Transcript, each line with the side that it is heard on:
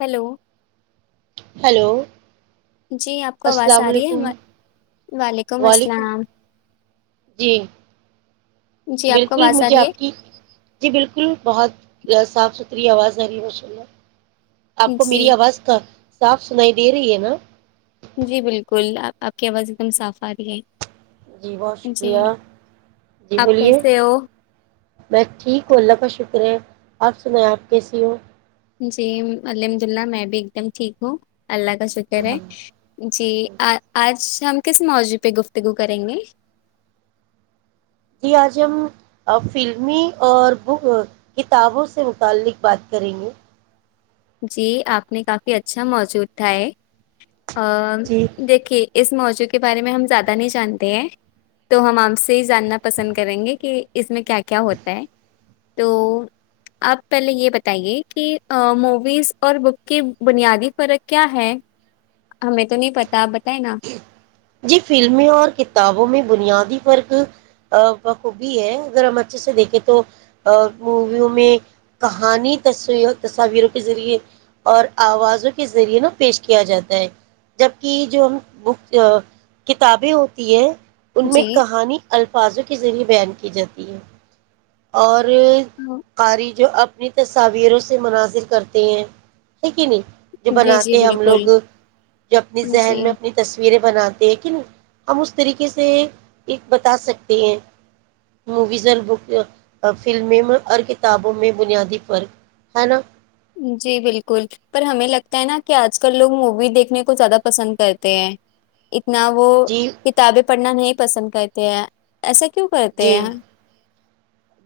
left: Hello
right: hello
left: جی آپ کو آواز آ رہی ہے وعلیکم السلام
right: جی
left: جی آپ کو
right: بالکل
left: آواز آ
right: مجھے
left: رہی
right: آپ
left: ہے
right: کی جی بالکل بہت صاف ستا کتری آواز جری بشلہ آپ کو
left: جی
right: میری آواز کا صاف سنائی دیر ہے ن
left: جی بالکل آپ کی آواز ایک دم صاف آ رہی ہے
right: جی بہت
left: جی
right: شکریہ جی
left: آپ
right: بولیے
left: کیسے ہو
right: میں ٹھیک ہوں اللہ کا شکر ہے آپ سنیں آپ کیسی ہو
left: جی الحمد اللہ میں بھی ایک دم ٹھیک ہوں اللہ کا شکر ہے
right: الحمد
left: جی
right: للہ۔
left: آج ہم کس معاوضی پہ گفتگو کریں گے
right: جی آج ہم فلمی اور بک کتابوں سے متعلق بات کریں گے
left: جی آپ نے کافی اچھا موضوع اٹھایا ہے ا
right: جی
left: دیکھیے اس موضوع کے بارے میں ہم زیادہ نہیں جانتے ہیں تو ہم آپ سے یہ جاننا پسند کریں گے کہ اس میں کیا کیا ہوتا ہے تو آپ پہلے یہ بتائیے کہ اور بک کی بنیادی فرق کیا ہے ہمیں تو نہیں پتا آپ بتائ نا
right: جی فلمیں اور کتابوں میں بنیادی فرق بخوبی ہے اگر ہم اچھے سے دیکھیں تو موویوں میں کہانی تصو تصاویروں کے ذریعے اور آوازوں کے ذریعے نا پیش کیا جاتا ہے جبکہ جو ہم بک کتابیں ہوتی ہے ان میں
left: جی
right: کہانی الفاظوں کے ذریعے بیان کی جاتی ہے اور
left: ہاں
right: کاری جو اب اپنی تصاویروں سے مناظر کرتے ہیں ہے کہ نہیں جو
left: جی جی
right: بناتے ہیں ہم لوگ
left: بالکل
right: جو اپنی ذہن
left: جی
right: میں اپنی تصویریں بناتے ہم اس طریقے سے ایک بتا سکتے ہیں موویز اور بک فلمیں میں اور کتابوں میں بنیادی فرق ہے نا
left: جی بالکل پر ہمیں لگتا ہے نا کہ آج کل لوگ مووی دیکھنے کو زیادہ پسند کرتے ہیں نہ وہ
right: جی
left: کتابیں پڑھنا نہیں پسند کرتے ہیں ایسا کیوں کرتے
right: جی
left: ہیں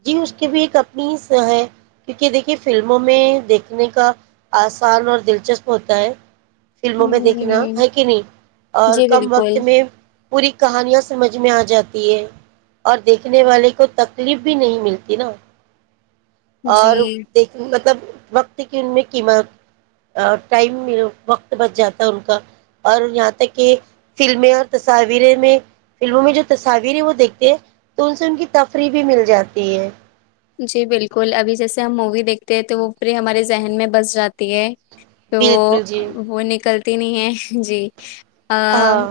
right: جی اس کی بھی ایک اپنی ہے کیونکہ دیکھیے فلموں میں دیکھنے کا آسان اور دلچسپ ہوتا ہے فلموں میں دیکھنا
left: ہ
right: ہے کہ نہیں اور
left: جی
right: کم
left: بالکل
right: وقت میں پوری کہانیاں سمجھ میں آ جاتی ہے اور دیکھنے والے کو تکلیف بھی نہیں ملتی نا
left: جی
right: اور دیکھ مطلب وقت کی ان میں قیمت ٹائم وقت بچ جاتا ہے ان کا اور یہاں تک کہ فلمیں اور تصاویر میں فلموں میں جو تصاویر ہیں وہ دیکھتے ہیں تو ان سے ان کی تفریح بھی مل جاتی ہے
left: جی بالکل ابھی جیسے ہم مووی دیکھتے ہیں تو وہ پری ہمارے ذہن میں بس جاتی ہے تو
right: بالکل جی
left: وہ نکل تی نہیں ہے جی آ
right: ہاں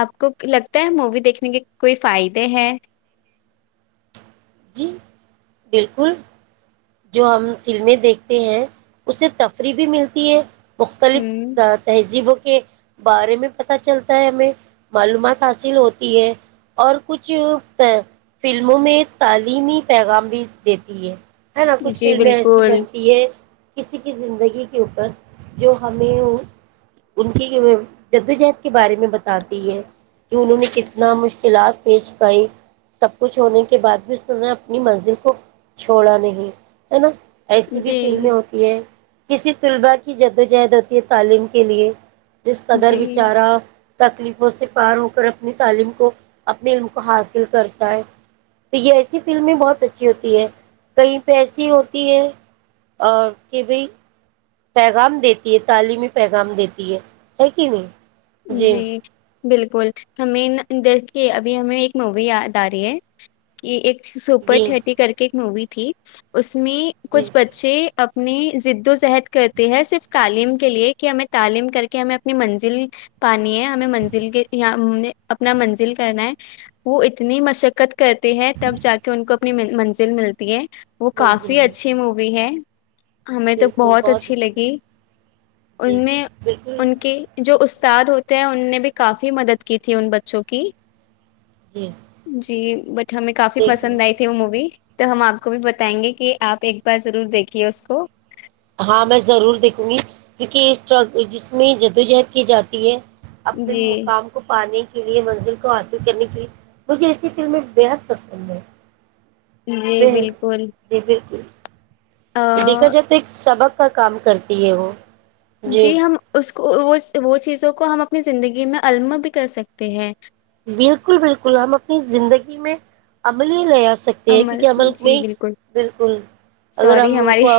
left: آپ کو لگتا ہے مووی دیکھنے کے کوئی فائدے ہیں
right: جی بالکل جو ہم فلمیں دیکھتے ہیں اس سے تفریح بھی ملتی ہے مختلف
left: ہوں
right: تہذیبوں کے بارے میں پت چلتا ہے ہمیں معلومات حاصل ہوتی ہے اور کچھ فلموں میں تعلیمی پیغام بھی دیتی ہے ہے نا کچھ
left: جی
right: فلمیں ایسی
left: بالکل
right: بنتی ہے کسی کی زندگی کے اوپر جو ہمیں ان کی جدوجہد کے بارے میں بتاتی ہے کہ انہوں نے کتنا مشکلات پیش کریں سب کچھ ہونے کے بعد بھی اسوں نے اپنی منزل کو چھوڑا نہیں ہے نا ایسی بھی
left: جی
right: فلمیں ہوتی ہیں کسی طلبٹ ہی جدوجہد ہوتی ہے تعلیم کے لیے جس قدر
left: جی
right: بیچارہ تکلیفوں سے پار ہو کر اپنی تعلیم کو اپنے علم کو حاصل کرتا ہے تو یہ ایسی فلمیں بہت اچھی ہوتی ہے کئی پیسی ہوتی ہے اور کہ بھائی پیغام دیتی ہے تعلیمی پیغام دیتی ہے ہے کہ نہیں
left: جی بالکل ہمیں دیکھ کے ابھی ہمیں ایک مووی یاد آ رہی ہے کہ ایک سپر
right: جی
left: تھئٹی کر کے ایک مووی تھی اس اس میں
right: جی
left: کچھ بچے اپنی جد و جہد کرتی ہے صرف تعلیم کے لیے کہ ہمیں تعلیم کر کے ہمیں اپنی منزل پانی ہے ہمیں منزل کے یہ ہم اپنا منزل کرنا ہے وہ اتنی مشقت کرتے ہیں تب جا کے ان کو اپنی منزل ملتی ہے وہ
right: منزل
left: کافی
right: میں
left: اچھی مووی ہے [unintelligible] ہمیں تو
right: بالکل
left: بہت
right: جی
left: اچھی لگی
right: جی
left: ان میں
right: بالکل
left: ان کی جو اس استاد ہوتے ہیں ان نے بھی کافی مدد کی تھی ان بچوں کی
right: جی
left: جی بٹ ہمیں کافی
right: دیکھیے
left: پسند آئی تھی وہ مووی تو ہم آپ کو بھی بتائیں گے کہ آپ ایک بار ضرور دیکھیے اس کو
right: ہاں میں ضرور دیکھوں گی کیونکہ جس میں جدوجہد کی جاتی ہے اپنے
left: جی
right: مقام کو پانے لیئے منزل کو حاصل کرنے کے مجھے ایسی فلمیں بےحد پسند ہیں
left: جی
right: ب جی بالکل
left: ہ
right: دیکھا جائے تو ایک سبق کا کام کرتی ہے وہ
left: جی ہم اس وہ وہ چیزوں کو ہم اپنی زندگی میں اللم بھی کر سکتے ہیں
right: بالکل بالکل ہم اپنی زندگی میں عمل ہی لیا سکتے ہیں کیونکہ عمل
left: جی
right: میں
left: بالکل
right: بالکل اگر ہم
left: سوری
right: ان
left: ہماری
right: کو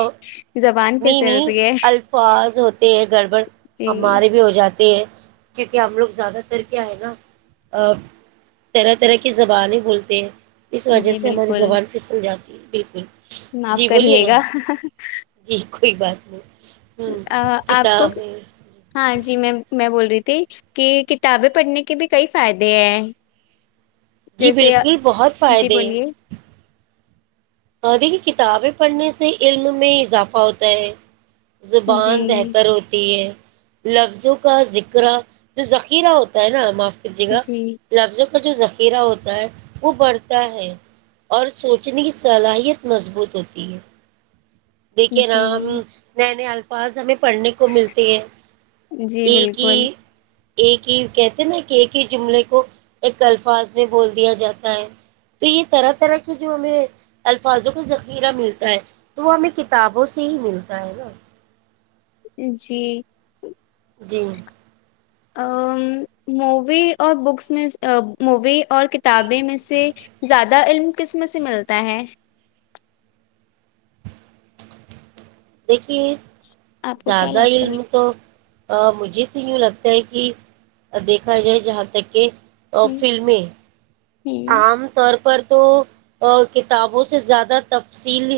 left: زبان پہ
right: نہیں
left: چل
right: نہیں
left: رہی ہے
right: الفاظ ہوتے ہیں گڑبڑ
left: جی
right: ہمارے بھی ہو جاتے کیونکہ ہم لوگ زیادہ تر کیا ہے نا طرح طرح کی زبانیں بولتے ہیں اس وجہ
left: جی
right: سے ہماری
left: بالکل
right: زبان پھسل جاتی ہے جی بالکل
left: معاف
right: جی بولیے
left: کریے
right: نا
left: گا
right: جی کوئی بات نہیں ہ
left: آپ کو
right: کتابیں
left: ہاں جی میں میں بول رہی تھی کہ کتابیں پڑھنے کے بھی کئی فائدے ہیں
right: جی
left: جیسے
right: بالکل بہت
left: جی
right: فائدے
left: بولیے
right: ہیں قدی کی کتابیں پڑھنے سے علم میں اضافہ ہوتا ہے
left: جی
right: زبان بہتر ہوتی ہے لفظوں کا ذکرہ جو ذخیرہ ہوتا ہے نا معاف جگہ
left: جی
right: لفظ جو ذخیرہ ہوتا ہے وہ بڑھتا ہے اور سوچنے کی صلاحیت مضبوط ہوتی ہے دیکھیے نا
left: جی
right: ن نے پاز ہمیں پڑھنے کو ملتے ہیں
left: جی
right: ایک ہی
left: بالکل
right: ایک ہی کہتے ہیں نا کہ ایک ہی جملے کو ایک الفاظ میں بول دیا جاتا ہے تو یہ طرح طرح کے جو ہمیں الفاظوں کا ذخیرہ ملتا ہے تو وہ ہمیں کتابوں سے ہی ملتا ہے نا
left: جی
right: جی
left: مووی اور بکس میں مووی اور کتابیں میں سے زیادہ علم کسمس سے ملتا ہے
right: دیکھیے
left: آپ کو کیا
right: زیادہ
left: لگتا
right: علم
left: ہے
right: تو مھے تو یوں لگتا ہے کہ دیکھا جائے جہاں تک کہ
left: ہ
right: فلممی
left: ہ
right: عام طور پر تو کتابوں سے زیادہ تفصیل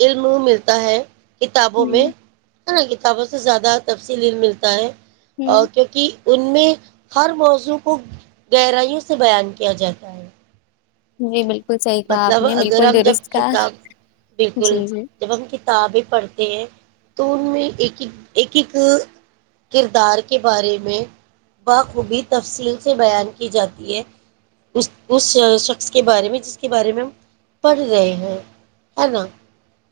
right: علم ملتا ہے کتابوں میں
left: ہ
right: ہے نا کتابوں سے زیادہ تفصیلل ملتا ہے ا
left: ہ
right: کیونکہ ان میں ہر موضوع کو گہرائیوں سے بیان کیا جاتا ہے جائے
left: جی بالکل صحیح کہا آپ
right: مطلب
left: نے
right: اگر
left: بالکل
right: ہم جب
left: درست کہا
right: کتاب بالکل
left: جی
right: جب ہم ک کتابیں پڑھتے ہیں تو ان میں ایک ایک ایک ایک کردار کے بارے میں بخوبی تفصیل سے بیان کی جاتی ہے اس اس شخص کے بارے میں ج [unintelligible] کے بارے میں ہم پڑھ رہے ہیں ہے نا [unintelligible]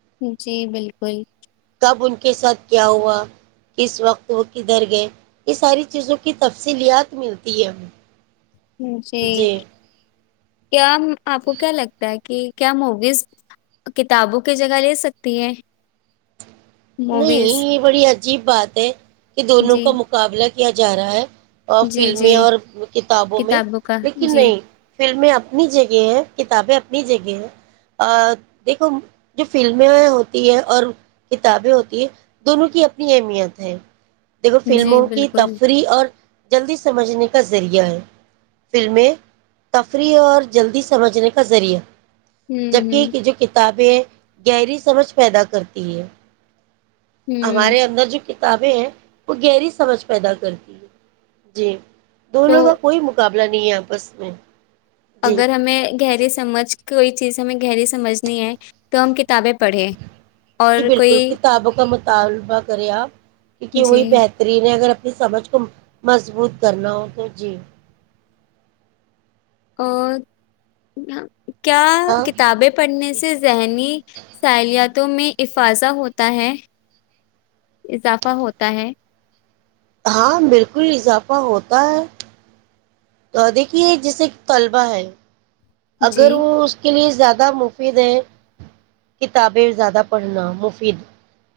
left: جی بالکل [unintelligible]
right: اب ان کے ساتھ کیا ہوا کس وقت وہ کدھر گئے یہ ساری چیزوں کی تفصیلت ملتی ہے ہمیں [unintelligible]
left: جی کیا آپ کو کیا لگتا ہے کہ کیا موگیز کتابوں کی جگہ لے سکتی ہیں [unintelligible]
right: نہیں یہ بڑی عجیب بات [unintelligible] ایک [unintelligible] کہ دونوں
left: جی
right: کا مقابلہ [unintelligible] کیا جا رہا ہے [unintelligible] اور
left: جی جی
right: فلمیں اور کتابوں میں
left: کا
right: لیکن
left: جی
right: نہیں فلمیں ا [unintelligible] اپنی جگہ ہے کتابیں اپنی جگہ ہے دیکھو جو فلمیں ہوتی ہے اور ک کتابیں ہوتی ہے دونوں کی اپنی اہمیت ہے [unintelligible] دیکھو
left: جی
right: فلموں کی
left: بالکل
right: تفریح اور [unintelligible] جلدی سمجھنے کا ذریعہ ہے فلمیں تفریح اور جلدی سمجھنے کا ذریعہ [unintelligible]
left: ہوں
right: جک
left: ہوں
right: کی جو کتاب [unintelligible] وہ گہری سمجھ پیدا کرتی ہیں [unintelligible]
left: ہوں
right: ہمارے اندر جو [unintelligible] کتابیں ہیں وہ گہری سمجھ پیدا کرتی ہے جی
left: تو
right: دونوں کا کوئی مقابلہ نہیں ہے آپس میں [unintelligible] جی
left: اگر ہمیں گہری سمجھ [unintelligible] کوئی چیز ہمیں گہری سمجھنی ہے تو ہم کتابیں پڑھیں [unintelligible]
right: جی بالکل
left: کوئی
right: کتاب کا مطلب [unintelligible] طالبہ کر آ [unintelligible] کیونکہ
left: جی
right: وہی بہترین ہے اگر [unintelligible] سمجھ کو مضبوط کرنا ہو تو جی [unintelligible]
left: اور [unintelligible] کیا
right: ہاں
left: کتابیں پڑھنے
right: جی جی
left: سے ذہنی سلت [unintelligible] بوں میں افاضا ہوتا ہے اضافہ ہوتا ہے [unintelligible]
right: ہاں بالکل اضافہ ہوتا ہے [unintelligible] تو دیکھیے جیسے طلبہ ہے
left: جی
right: اگر وہ اس کے لیے زیادہ مفید ہے کتابیں زیادہ پڑھنا مفید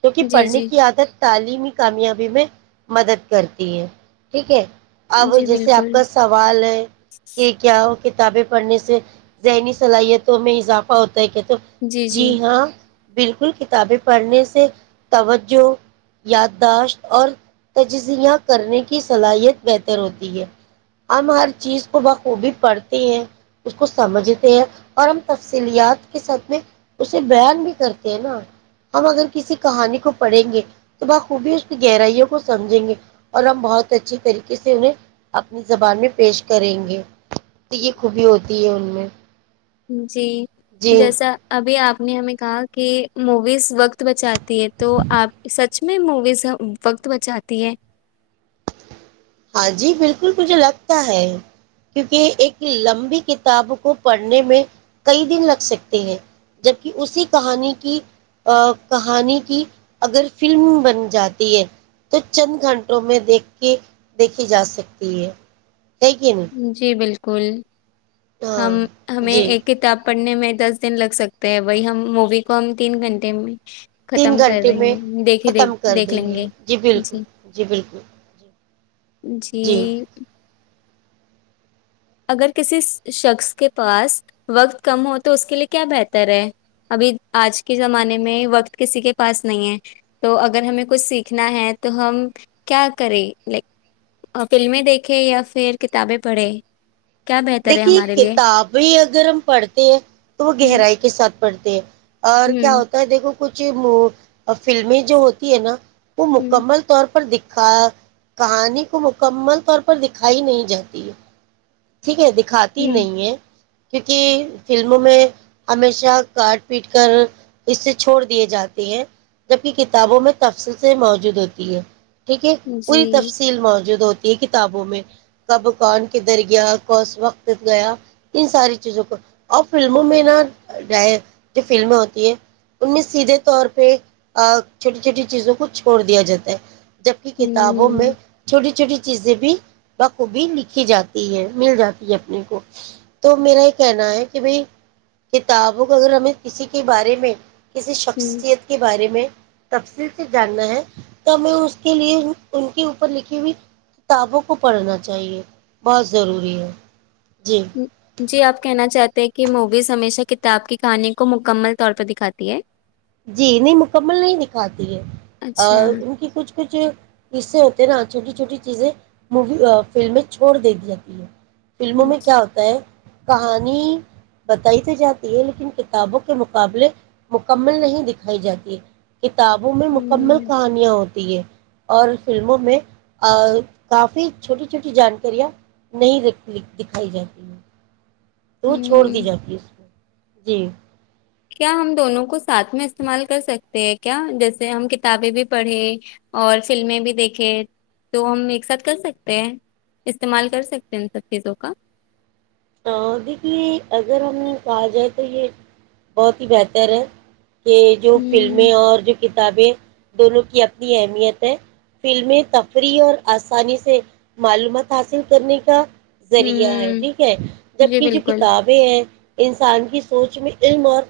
right: کیونکہ
left: جی
right: پڑھنے
left: جی
right: کی عادت تعلیمی کامیابی میں مدد کرتی ہے ٹھیک ہے اب
left: جی
right: جیسے آپ
left: بالکل
right: کا سوال ہے کہ کیا کتابیں پڑھنے سے ذہنی صلاحیتوں میں اضافہ ہوتا کہ تو جی ہاں بالکل کتابیں پڑھنے سے توجہ یادداشت اور تجزیہ کرنے کی صلاحیت بہتر ہوتی ہے ہم ہر چیز کو بخوبی پڑھتے ہیں کو سمجھتے ہیں اور ہم تفصیلیات کے ساتھ میں اسے بیان بھی کرتے ہیں نا ہم اگر کسی کہانی کو پڑھیں گے تو بخوبی اس کی گہرائیوں کو سمجھیں گے اور ہم بہت اچھی طریقے سے انہیں اپنی زبان میں پیش کریں گے تو یہ خوبی ہوتی تی میں
left: جی
right: جی
left: جیسا ابھی آپ آپ نے ہمیں کہا کہ موویز وقت بچاتی ہے تو آپ سچ میں موویز وقت بچاتی ہے
right: ہاں جی بالکل مجھے لگتا ہے کیونکہ ایک لمبی کتاب کو پڑھنے میں کئی دن لگ سکتے ہیں جبک اسی کہانی کی کہانی کی اگر فلم بن جاتی ہے تو چند گھنٹوں میں دیکھ کے دیکھی جا سکتی ہے ہے کہ نہیں
left: جی بالکل کل ہم
right: ہاں
left: ہمیں
right: جی
left: ایک کتاب پڑھنے میں دس دن لگ سکتے ہیں بائی ہم مووی کو ہم تین گھنٹے میں
right: تین
left: ختم کر
right: گھنٹے
left: دیں
right: میں
left: گے دیکھے
right: ختم
left: دیکھ
right: کر
left: دیکھ
right: دیں
left: لیں
right: گے جی بالکل جی بالکل جی
left: جی اگر کسی شخص کے پاس وقت کم ہو تو اس کے لیے کیا بہتر ہے ابھی آج کے زمانے میں وقت کسی کے پاس نہیں ہے تو اگر ہمیں کچھ سیکھنا ہے تو ہم کیا کریں لائک فلمیں دیکھیں یا پھر کتابیں پڑھے
right: دیکھیے کتابیں اگر ہم پڑھتے ہیں تو وہ
left: ہ
right: گہرائی کے ساتھ پڑھتے اور کیا
left: ہ
right: ہوتا ہے دیکھو کچھ فلمیں جو ہوتی ہے نا وہ
left: ہ ہ
right: مکمل طور پر دکھ کہانی کو مکمل طور پر دکھائی نہیں جاتی ہے ٹھیک ہے دیک کھاتی نہیں ہے کیونکہ فلموں میں ہمیشہ کاٹ پیٹ کر اس سے چھوڑ دیے جاتے ہیں جبک کتابوں میں تفصل سے موجود ہوتی ہے ٹھیک ہے پوری
left: جی
right: تفصیل موجود ہوتی کتابوں میں کب کون کے در گیا کوس وقت گیا ان ساری چیزوں کو اور فلموں میں نا جو فلمیں ہوتی ہے ان میں سیدھے طور پہ چھوٹی چھوٹی چیزوں کو چھوڑ دیا جاتا ہے جبک کتابوں میں چھوٹی چھوٹی چیزیں بھی ب کب لکھی جات مل جاتی ہے اپنے کو تو میرا یہ کہنا ہے کہ بھائی کتابوں کو اگر ہمیں کسی کے بارے میں کسی
left: ہ ہ
right: شخصیت کے بارے میں تفصیل سے جاننا ہے تو ہمیں اس کے لیے ان کے اوپر لکھی ہوئی کتابوں کو پڑھنا چاہیے بہت ضروری ہے جی
left: جی آپ کہنا چاہتے کی موویز ہمیشہ کتاب کی کہانی کو مکمل طور پر دکھاتی ہے
right: جی نہیں مکمل نہیں دکھاتی ہے
left: اچھا
right: ان کی کچھ کچھ حصے ہوتے ہیں نا چھوٹی چھوٹی چیزیں می فلمیں چھوڑ د دی جاتی ہے فلموں
left: ہوں
right: میں کیا ہوتا ہے کہانی بتائی تو جاتی ہے لیکن کتابوں کے مقابلے م مل نہیں دکھائی جاتی کتابوں میں مکمل کہانیاں ہوتی ہیں اور فلموں میں کافی چھوٹی چھوٹی جانکاریاں نہیں دکھائی جاتی ہیں تو وہ چھوڑ دی
left: ہوں
right: جاتی ہے اس کو جی
left: کیا ہم دونوں کو ساتھ میں استعمال کر سکتے ہیں کیا جیسے ہم کتابیں بھی پڑھیں اور فلمیں بھی دیکھیں تو ہم ایک ساتھ کر سکتے ہیں استعمال کر سکتے ہیں ان سب چیزوں کا
right: دیکھیے اگر ہم کہا جائے تو یہ بہت ہی بہتر ہے یہ جو
left: ہوں
right: فلمیں اور جو کتابیں دونوں کی اپنی اہمیت ہے فلمیں تفریح اور آسانی سے معلومات حاصل کرنے کا ذریعہ ہے
left: ہوں
right: جی
left: جی
right: جبک جو
left: بالکل
right: کتابیں ہیں انسان کی سوچ میں علم اور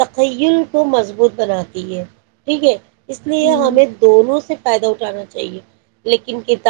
right: تخل کو مضبوط بناتی ہے ٹھیک ہے اس لیے
left: ہوں
right: ہمیں دونوں سے فائدہ اٹھانا چاہیے لیکن کتاب